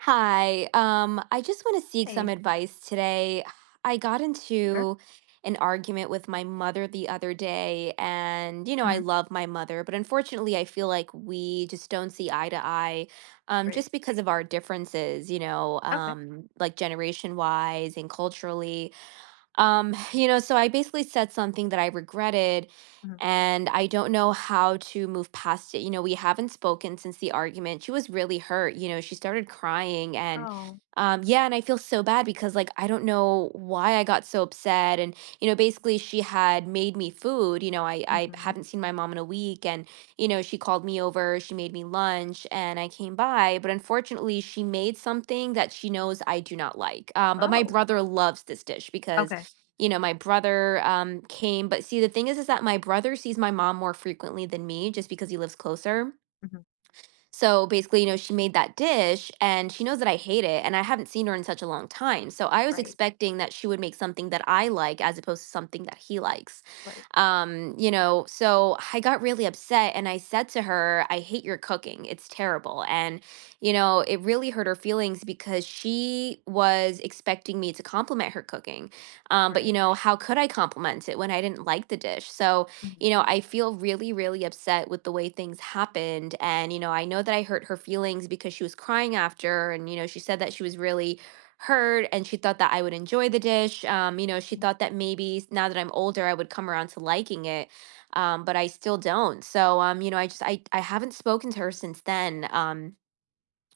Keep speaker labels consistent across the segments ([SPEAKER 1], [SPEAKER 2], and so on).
[SPEAKER 1] Hi. I just want to seek some
[SPEAKER 2] Hey.
[SPEAKER 1] advice today. I got
[SPEAKER 2] Sure.
[SPEAKER 1] into an argument with my mother the other day, and you know, I
[SPEAKER 2] Mhm.
[SPEAKER 1] love my mother, but unfortunately, I feel like we just don't see eye to eye,
[SPEAKER 2] Great.
[SPEAKER 1] just because of our differences, you know,
[SPEAKER 2] Okay.
[SPEAKER 1] like generation wise and culturally. You know, so I basically said something that I regretted,
[SPEAKER 2] Mhm.
[SPEAKER 1] and I don't know how to move past it. You know, we haven't spoken since the argument. She was really hurt. You know, she started crying, and
[SPEAKER 2] Oh.
[SPEAKER 1] yeah, and I feel so bad because, like, I don't know why I got so upset. And, you know, basically, she had made me food. You know, I
[SPEAKER 2] Mhm.
[SPEAKER 1] haven't seen my mom in a week, and, you know, she called me over, she made me lunch, and I came by. But unfortunately, she made something that she knows I do not like. But my
[SPEAKER 2] Oh,
[SPEAKER 1] brother loves this dish because
[SPEAKER 2] okay.
[SPEAKER 1] you know, my brother came. But see, the thing is that my brother sees my mom more frequently than me just because he lives closer.
[SPEAKER 2] Mhm.
[SPEAKER 1] So basically, you know, she made that dish and she knows that I hate it and I haven't seen her in such a long time. So I was
[SPEAKER 2] Right.
[SPEAKER 1] expecting that she would make something that I like as opposed to something that he likes.
[SPEAKER 2] Right.
[SPEAKER 1] You know, so I got really upset and I said to her, I hate your cooking. It's terrible. And, you know, it really hurt her feelings because she was expecting me to compliment her cooking. But, you
[SPEAKER 2] Right.
[SPEAKER 1] know, how could I compliment it when I didn't like the dish? So,
[SPEAKER 2] Mhm.
[SPEAKER 1] you know, I feel really, really upset with the way things happened. And, you know, I know that I hurt her feelings because she was crying after. And, you know, she said that she was really hurt and she thought that I would enjoy the dish. You know, she
[SPEAKER 2] Mhm.
[SPEAKER 1] thought that maybe now that I'm older, I would come around to liking it. But I still don't. So, you know, I just, I haven't spoken to her since then.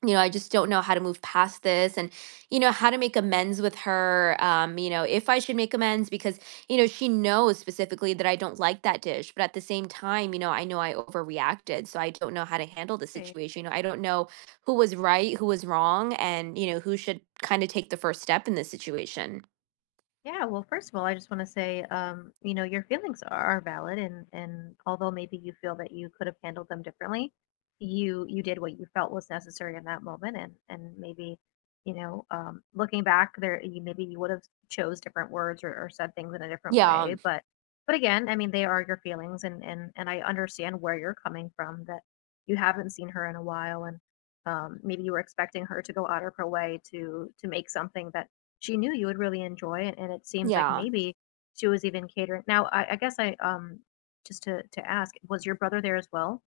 [SPEAKER 1] You know, I just don't know how to move past this and, you know, how to make amends with her. You know, if I should make amends because, you know, she knows specifically that I don't like that dish. But at the same time, you know I overreacted. So I don't know how to handle the situation. You know, I don't know who was right, who was wrong, and, you know, who should kind of take the first step in this situation.
[SPEAKER 2] Yeah, well, first of all, I just want to say, you know, your feelings are valid, and although maybe you feel that you could have handled them differently, you did what you felt was necessary in that moment, and maybe, you know, looking back, there you maybe you would have chose different words or said things in a different
[SPEAKER 1] Yeah.
[SPEAKER 2] way, but again, I mean, they are your feelings, and I understand where you're coming from that you haven't seen her in a while, and maybe you were expecting her to go out of her way to make something that she knew you would really enjoy it, and it seems like
[SPEAKER 1] Yeah.
[SPEAKER 2] maybe she was even catering now, I guess I just to ask, was your brother there as well?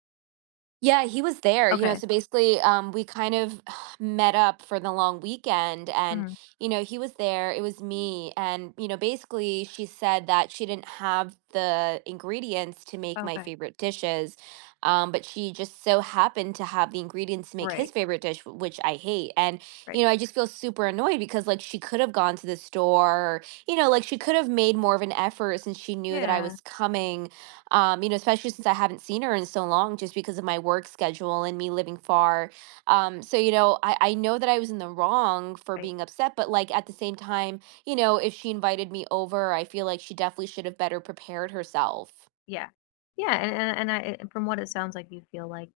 [SPEAKER 1] Yeah, he was there, you know,
[SPEAKER 2] Okay.
[SPEAKER 1] so basically, we kind of met up for the long weekend and,
[SPEAKER 2] Mhm.
[SPEAKER 1] you know, he was there, it was me, and, you know, basically she said that she didn't have the ingredients to make my
[SPEAKER 2] Okay.
[SPEAKER 1] favorite dishes, but she just so happened to have the ingredients to make his
[SPEAKER 2] Right,
[SPEAKER 1] favorite dish, which I hate. And,
[SPEAKER 2] right.
[SPEAKER 1] you know, I just feel super annoyed because like she could have gone to the store, or, you know, like she could have made more of an effort since she knew that I
[SPEAKER 2] Yeah,
[SPEAKER 1] was coming you know, especially since I haven't seen her in so long just because of my work schedule and me living far. So, you know, I know that I was in the wrong for
[SPEAKER 2] right.
[SPEAKER 1] being upset, but like at the same time, you know, if she invited me over, I feel like she definitely should have better prepared herself.
[SPEAKER 2] Yeah. Yeah, and I and from what it sounds like, you feel like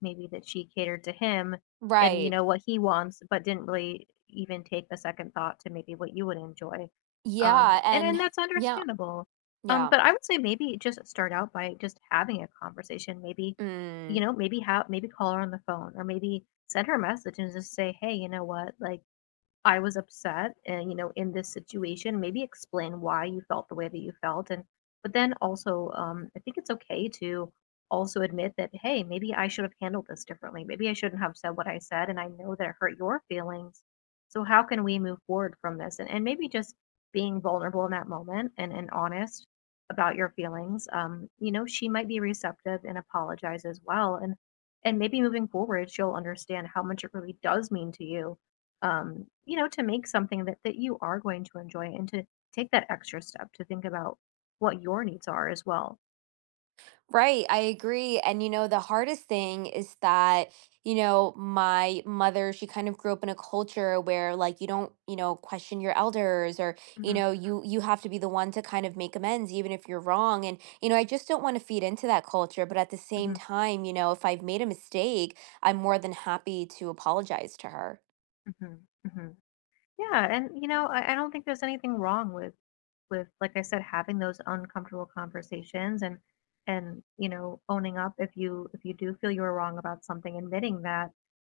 [SPEAKER 2] maybe that she catered to him and you
[SPEAKER 1] Right.
[SPEAKER 2] know what he wants but didn't really even take a second thought to maybe what you would enjoy
[SPEAKER 1] Yeah.
[SPEAKER 2] and
[SPEAKER 1] And
[SPEAKER 2] that's
[SPEAKER 1] yeah.
[SPEAKER 2] understandable
[SPEAKER 1] Yeah.
[SPEAKER 2] but I would say maybe just start out by just having a conversation maybe
[SPEAKER 1] Mm.
[SPEAKER 2] you know maybe have maybe call her on the phone or maybe send her a message and just say hey, you know what, like I was upset and you know in this situation maybe explain why you felt the way that you felt and but then also I think it's okay to also admit that hey maybe I should have handled this differently, maybe I shouldn't have said what I said and I know that it hurt your feelings, so how can we move forward from this and maybe just being vulnerable in that moment and honest about your feelings you know she might be receptive and apologize as well and maybe moving forward she'll understand how much it really does mean to you, you know, to make something that you are going to enjoy and to take that extra step to think about what your needs are as well.
[SPEAKER 1] Right, I agree. And you know, the hardest thing is that, you know, my mother, she kind of grew up in a culture where like you don't, you know, question your elders or, you
[SPEAKER 2] Hmm.
[SPEAKER 1] know, you have to be the one to kind of make amends even if you're wrong. And, you know, I just don't want to feed into that culture, but at the same
[SPEAKER 2] Hmm.
[SPEAKER 1] time, you know, if I've made a mistake, I'm more than happy to apologize to her.
[SPEAKER 2] Hmm. Hmm. Yeah, and you know, I don't think there's anything wrong with like I said, having those uncomfortable conversations and you know, owning up if you do feel you were wrong about something, admitting that.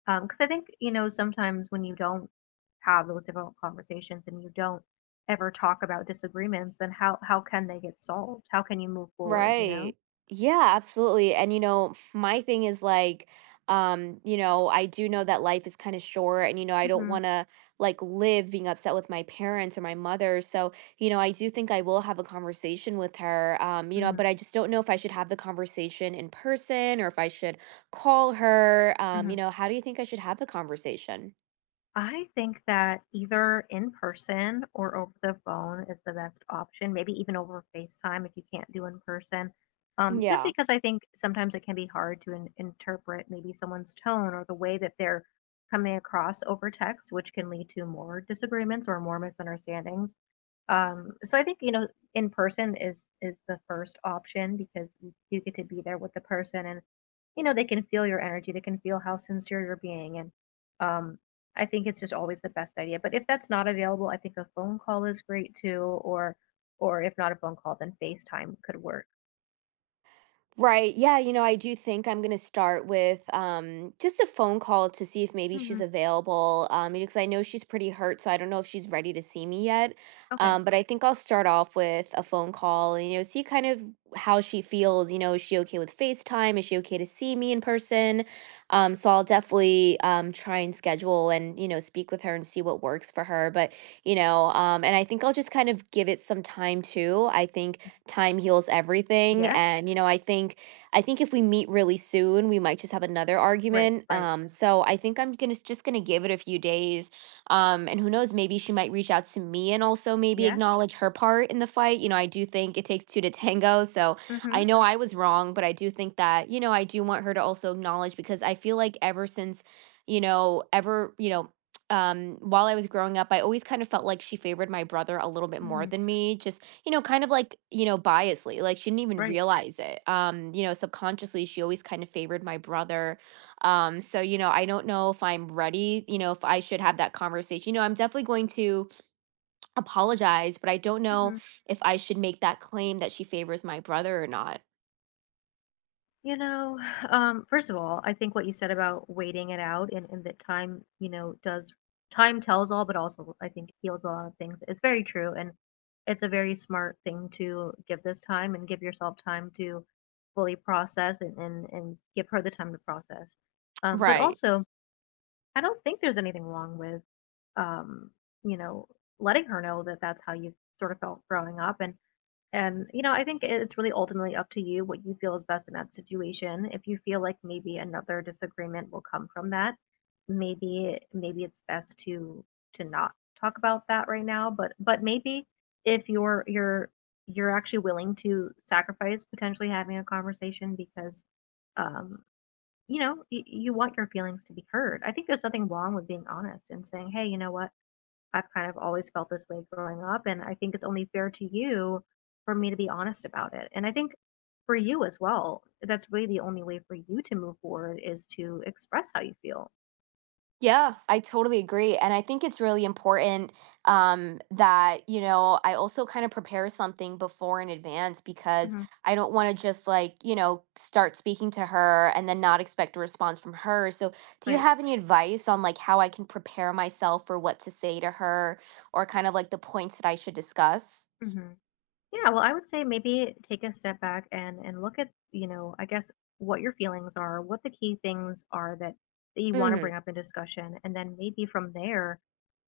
[SPEAKER 2] Because I think, you know, sometimes when you don't have those difficult conversations and you don't ever talk about disagreements, then how can they get solved? How can you move forward, you know?
[SPEAKER 1] Right. Yeah, absolutely. And you know, my thing is like, you know, I do know that life is kind of short and you know, I don't
[SPEAKER 2] Hmm.
[SPEAKER 1] want to like live being upset with my parents or my mother. So, you know, I do think I will have a conversation with her. You know,
[SPEAKER 2] Hmm.
[SPEAKER 1] but I just don't know if I should have the conversation in person or if I should call her. You
[SPEAKER 2] Hmm.
[SPEAKER 1] know, how do you think I should have the conversation?
[SPEAKER 2] I think that either in person or over the phone is the best option, maybe even over FaceTime if you can't do in person. Just
[SPEAKER 1] Yeah.
[SPEAKER 2] because I think sometimes it can be hard to interpret maybe someone's tone or the way that they're coming across over text, which can lead to more disagreements or more misunderstandings. So I think, you know, in person is the first option because you get to be there with the person and you know, they can feel your energy, they can feel how sincere you're being. And um, I think it's just always the best idea. But if that's not available, I think a phone call is great too, or if not a phone call, then FaceTime could work.
[SPEAKER 1] Right. Yeah, you know, I do think I'm going to start with just a phone call to see if maybe
[SPEAKER 2] Hmm.
[SPEAKER 1] she's available. You know, because I know she's pretty hurt, so I don't know if she's ready to see me yet.
[SPEAKER 2] Okay.
[SPEAKER 1] But I think I'll start off with a phone call, you know, see kind of how she feels. You know, is she okay with FaceTime? Is she okay to see me in person? So I'll definitely try and schedule and, you know, speak with her and see what works for her. But, you know, and I think I'll just kind of give it some time too. I think time heals everything.
[SPEAKER 2] Yes.
[SPEAKER 1] And you know, I think if we meet really soon, we might just have another
[SPEAKER 2] Right.
[SPEAKER 1] argument.
[SPEAKER 2] Right.
[SPEAKER 1] So I think I'm gonna just gonna give it a few days. And who knows, maybe she might reach out to me and also maybe
[SPEAKER 2] Yeah.
[SPEAKER 1] acknowledge her part in the fight. You know, I do think it takes two to tango. So
[SPEAKER 2] Hmm.
[SPEAKER 1] I know I was wrong, but I do think that, you know, I do want her to also acknowledge because I feel like ever since, you know, ever, you know, while I was growing up, I always kind of felt like she favored my brother a little bit more
[SPEAKER 2] Hmm.
[SPEAKER 1] than me, just you know, kind of like, you know, biasly, like, she didn't even
[SPEAKER 2] Right.
[SPEAKER 1] realize it. You know, subconsciously, she always kind of favored my brother. So, you know, I don't know if I'm ready, you know, if I should have that conversation. You know, I'm definitely going to apologize, but I don't know
[SPEAKER 2] Hmm.
[SPEAKER 1] if I should make that claim that she favors my brother or not.
[SPEAKER 2] You know, first of all, I think what you said about waiting it out and that time, you know, does time tells all, but also I think heals a lot of things. It's very true. And it's a very smart thing to give this time and give yourself time to fully process and give her the time to process. But
[SPEAKER 1] Right.
[SPEAKER 2] also, I don't think there's anything wrong with, um, you know, letting her know that that's how you sort of felt growing up. And, you know, I think it's really ultimately up to you what you feel is best in that situation. If you feel like maybe another disagreement will come from that, maybe it's best to not talk about that right now, but maybe if you're you're actually willing to sacrifice potentially having a conversation because um you know, you want your feelings to be heard. I think there's nothing wrong with being honest and saying, "Hey, you know what? I've kind of always felt this way growing up, and I think it's only fair to you for me to be honest about it. And I think for you as well, that's really the only way for you to move forward is to express how you feel."
[SPEAKER 1] Yeah, I totally agree. And I think it's really important that, you know, I also kind of prepare something before in advance because
[SPEAKER 2] Mhm.
[SPEAKER 1] I don't want to just like, you know, start speaking to her and then not expect a response from her. So, do you
[SPEAKER 2] Right.
[SPEAKER 1] have any advice on like how I can prepare myself for what to say to her or kind of like the points that I should discuss?
[SPEAKER 2] Mhm. Yeah, well, I would say maybe take a step back and look at, you know, I guess what your feelings are, what the key things are that you want to
[SPEAKER 1] Hmm.
[SPEAKER 2] bring up in discussion, and then maybe from there,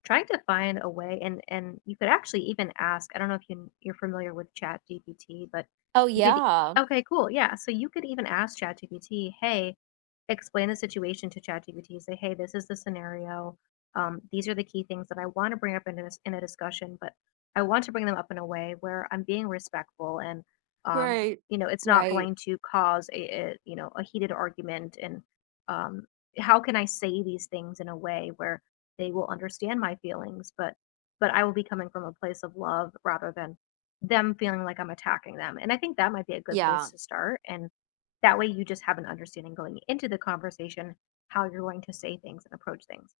[SPEAKER 2] trying to find a way and you could actually even ask. I don't know if you're familiar with Chat GPT, but
[SPEAKER 1] Oh,
[SPEAKER 2] you could
[SPEAKER 1] yeah.
[SPEAKER 2] okay, cool. Yeah, so you could even ask Chat GPT, "Hey, explain the situation to ChatGPT. Say, hey, this is the scenario. These are the key things that I want to bring up in a discussion, but I want to bring them up in a way where I'm being respectful and,
[SPEAKER 1] Right.
[SPEAKER 2] you know, it's not
[SPEAKER 1] Right.
[SPEAKER 2] going to cause a you know, a heated argument. And um, how can I say these things in a way where they will understand my feelings, but I will be coming from a place of love rather than them feeling like I'm attacking them. And I think that might be a good place
[SPEAKER 1] Yeah.
[SPEAKER 2] to start. And that way you just have an understanding going into the conversation how you're going to say things and approach things."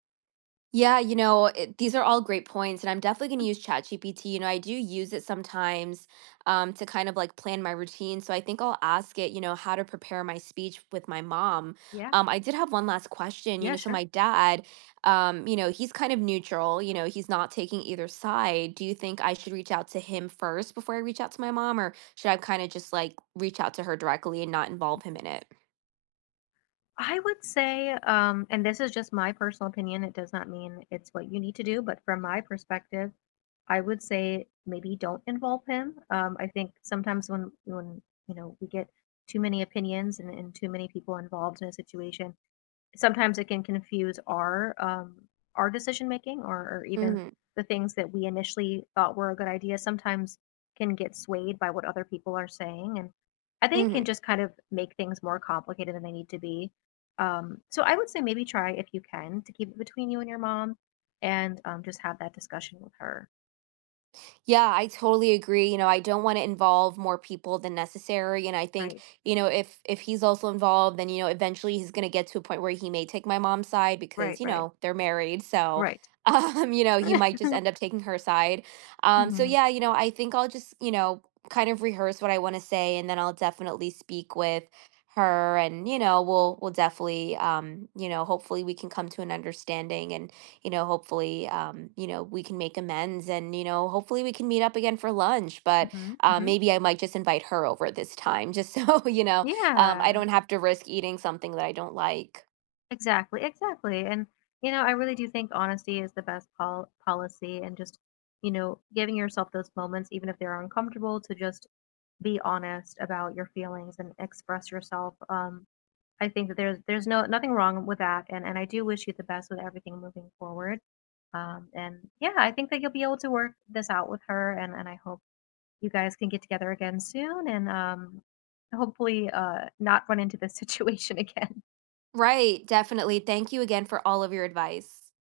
[SPEAKER 1] Yeah, you know, it, these are all great points, and I'm definitely going to
[SPEAKER 2] Mm.
[SPEAKER 1] use ChatGPT. You know, I do use it sometimes to kind of like plan my routine. So I think I'll ask it, you know, how to prepare my speech with my mom.
[SPEAKER 2] Yeah.
[SPEAKER 1] I did have one last question. You
[SPEAKER 2] Yeah,
[SPEAKER 1] know, so
[SPEAKER 2] sure.
[SPEAKER 1] my dad, you know, he's kind of neutral. You know, he's not taking either side. Do you think I should reach out to him first before I reach out to my mom, or should I kind of just like reach out to her directly and not involve him in it?
[SPEAKER 2] I would say, and this is just my personal opinion, it does not mean it's what you need to do, but from my perspective, I would say maybe don't involve him. I think sometimes when you know we get too many opinions and too many people involved in a situation, sometimes it can confuse our decision making or even
[SPEAKER 1] Mm-hmm.
[SPEAKER 2] the things that we initially thought were a good idea sometimes can get swayed by what other people are saying and I think it
[SPEAKER 1] Mm-hmm.
[SPEAKER 2] can just kind of make things more complicated than they need to be, so I would say maybe try if you can to keep it between you and your mom and just have that discussion with her.
[SPEAKER 1] Yeah, I totally agree. You know, I don't want to involve more people than necessary. And I think,
[SPEAKER 2] Right,
[SPEAKER 1] you know, if he's also involved, then, you know, eventually he's gonna get to a point where he may take my mom's side
[SPEAKER 2] right.
[SPEAKER 1] because, you
[SPEAKER 2] Right,
[SPEAKER 1] know, they're married. So
[SPEAKER 2] right.
[SPEAKER 1] you know, he might just end up taking her side. So
[SPEAKER 2] Hmm.
[SPEAKER 1] yeah, you know, I think I'll just, you know, kind of rehearse what I want to say and then I'll definitely speak with her and, you know, we'll definitely you know, hopefully we can come to an understanding and you know, hopefully, you know, we can make amends and, you know, hopefully we can meet up again for lunch. But
[SPEAKER 2] Hmm. Hmm.
[SPEAKER 1] maybe I might just invite her over this time, just so, you know, I
[SPEAKER 2] Yeah.
[SPEAKER 1] don't have to risk eating something that I don't like.
[SPEAKER 2] Exactly, exactly, and, you know, I really do think honesty is the best policy and just, you know, giving yourself those moments, even if they're uncomfortable, to just be honest about your feelings and express yourself, I think that there's no nothing wrong with that, and I do wish you the best with everything moving forward, and, yeah, I think that you'll be able to work this out with her, and I hope you guys can get together again soon and, hopefully, not run into this situation again.
[SPEAKER 1] Right. Definitely. Thank you again for all of your advice.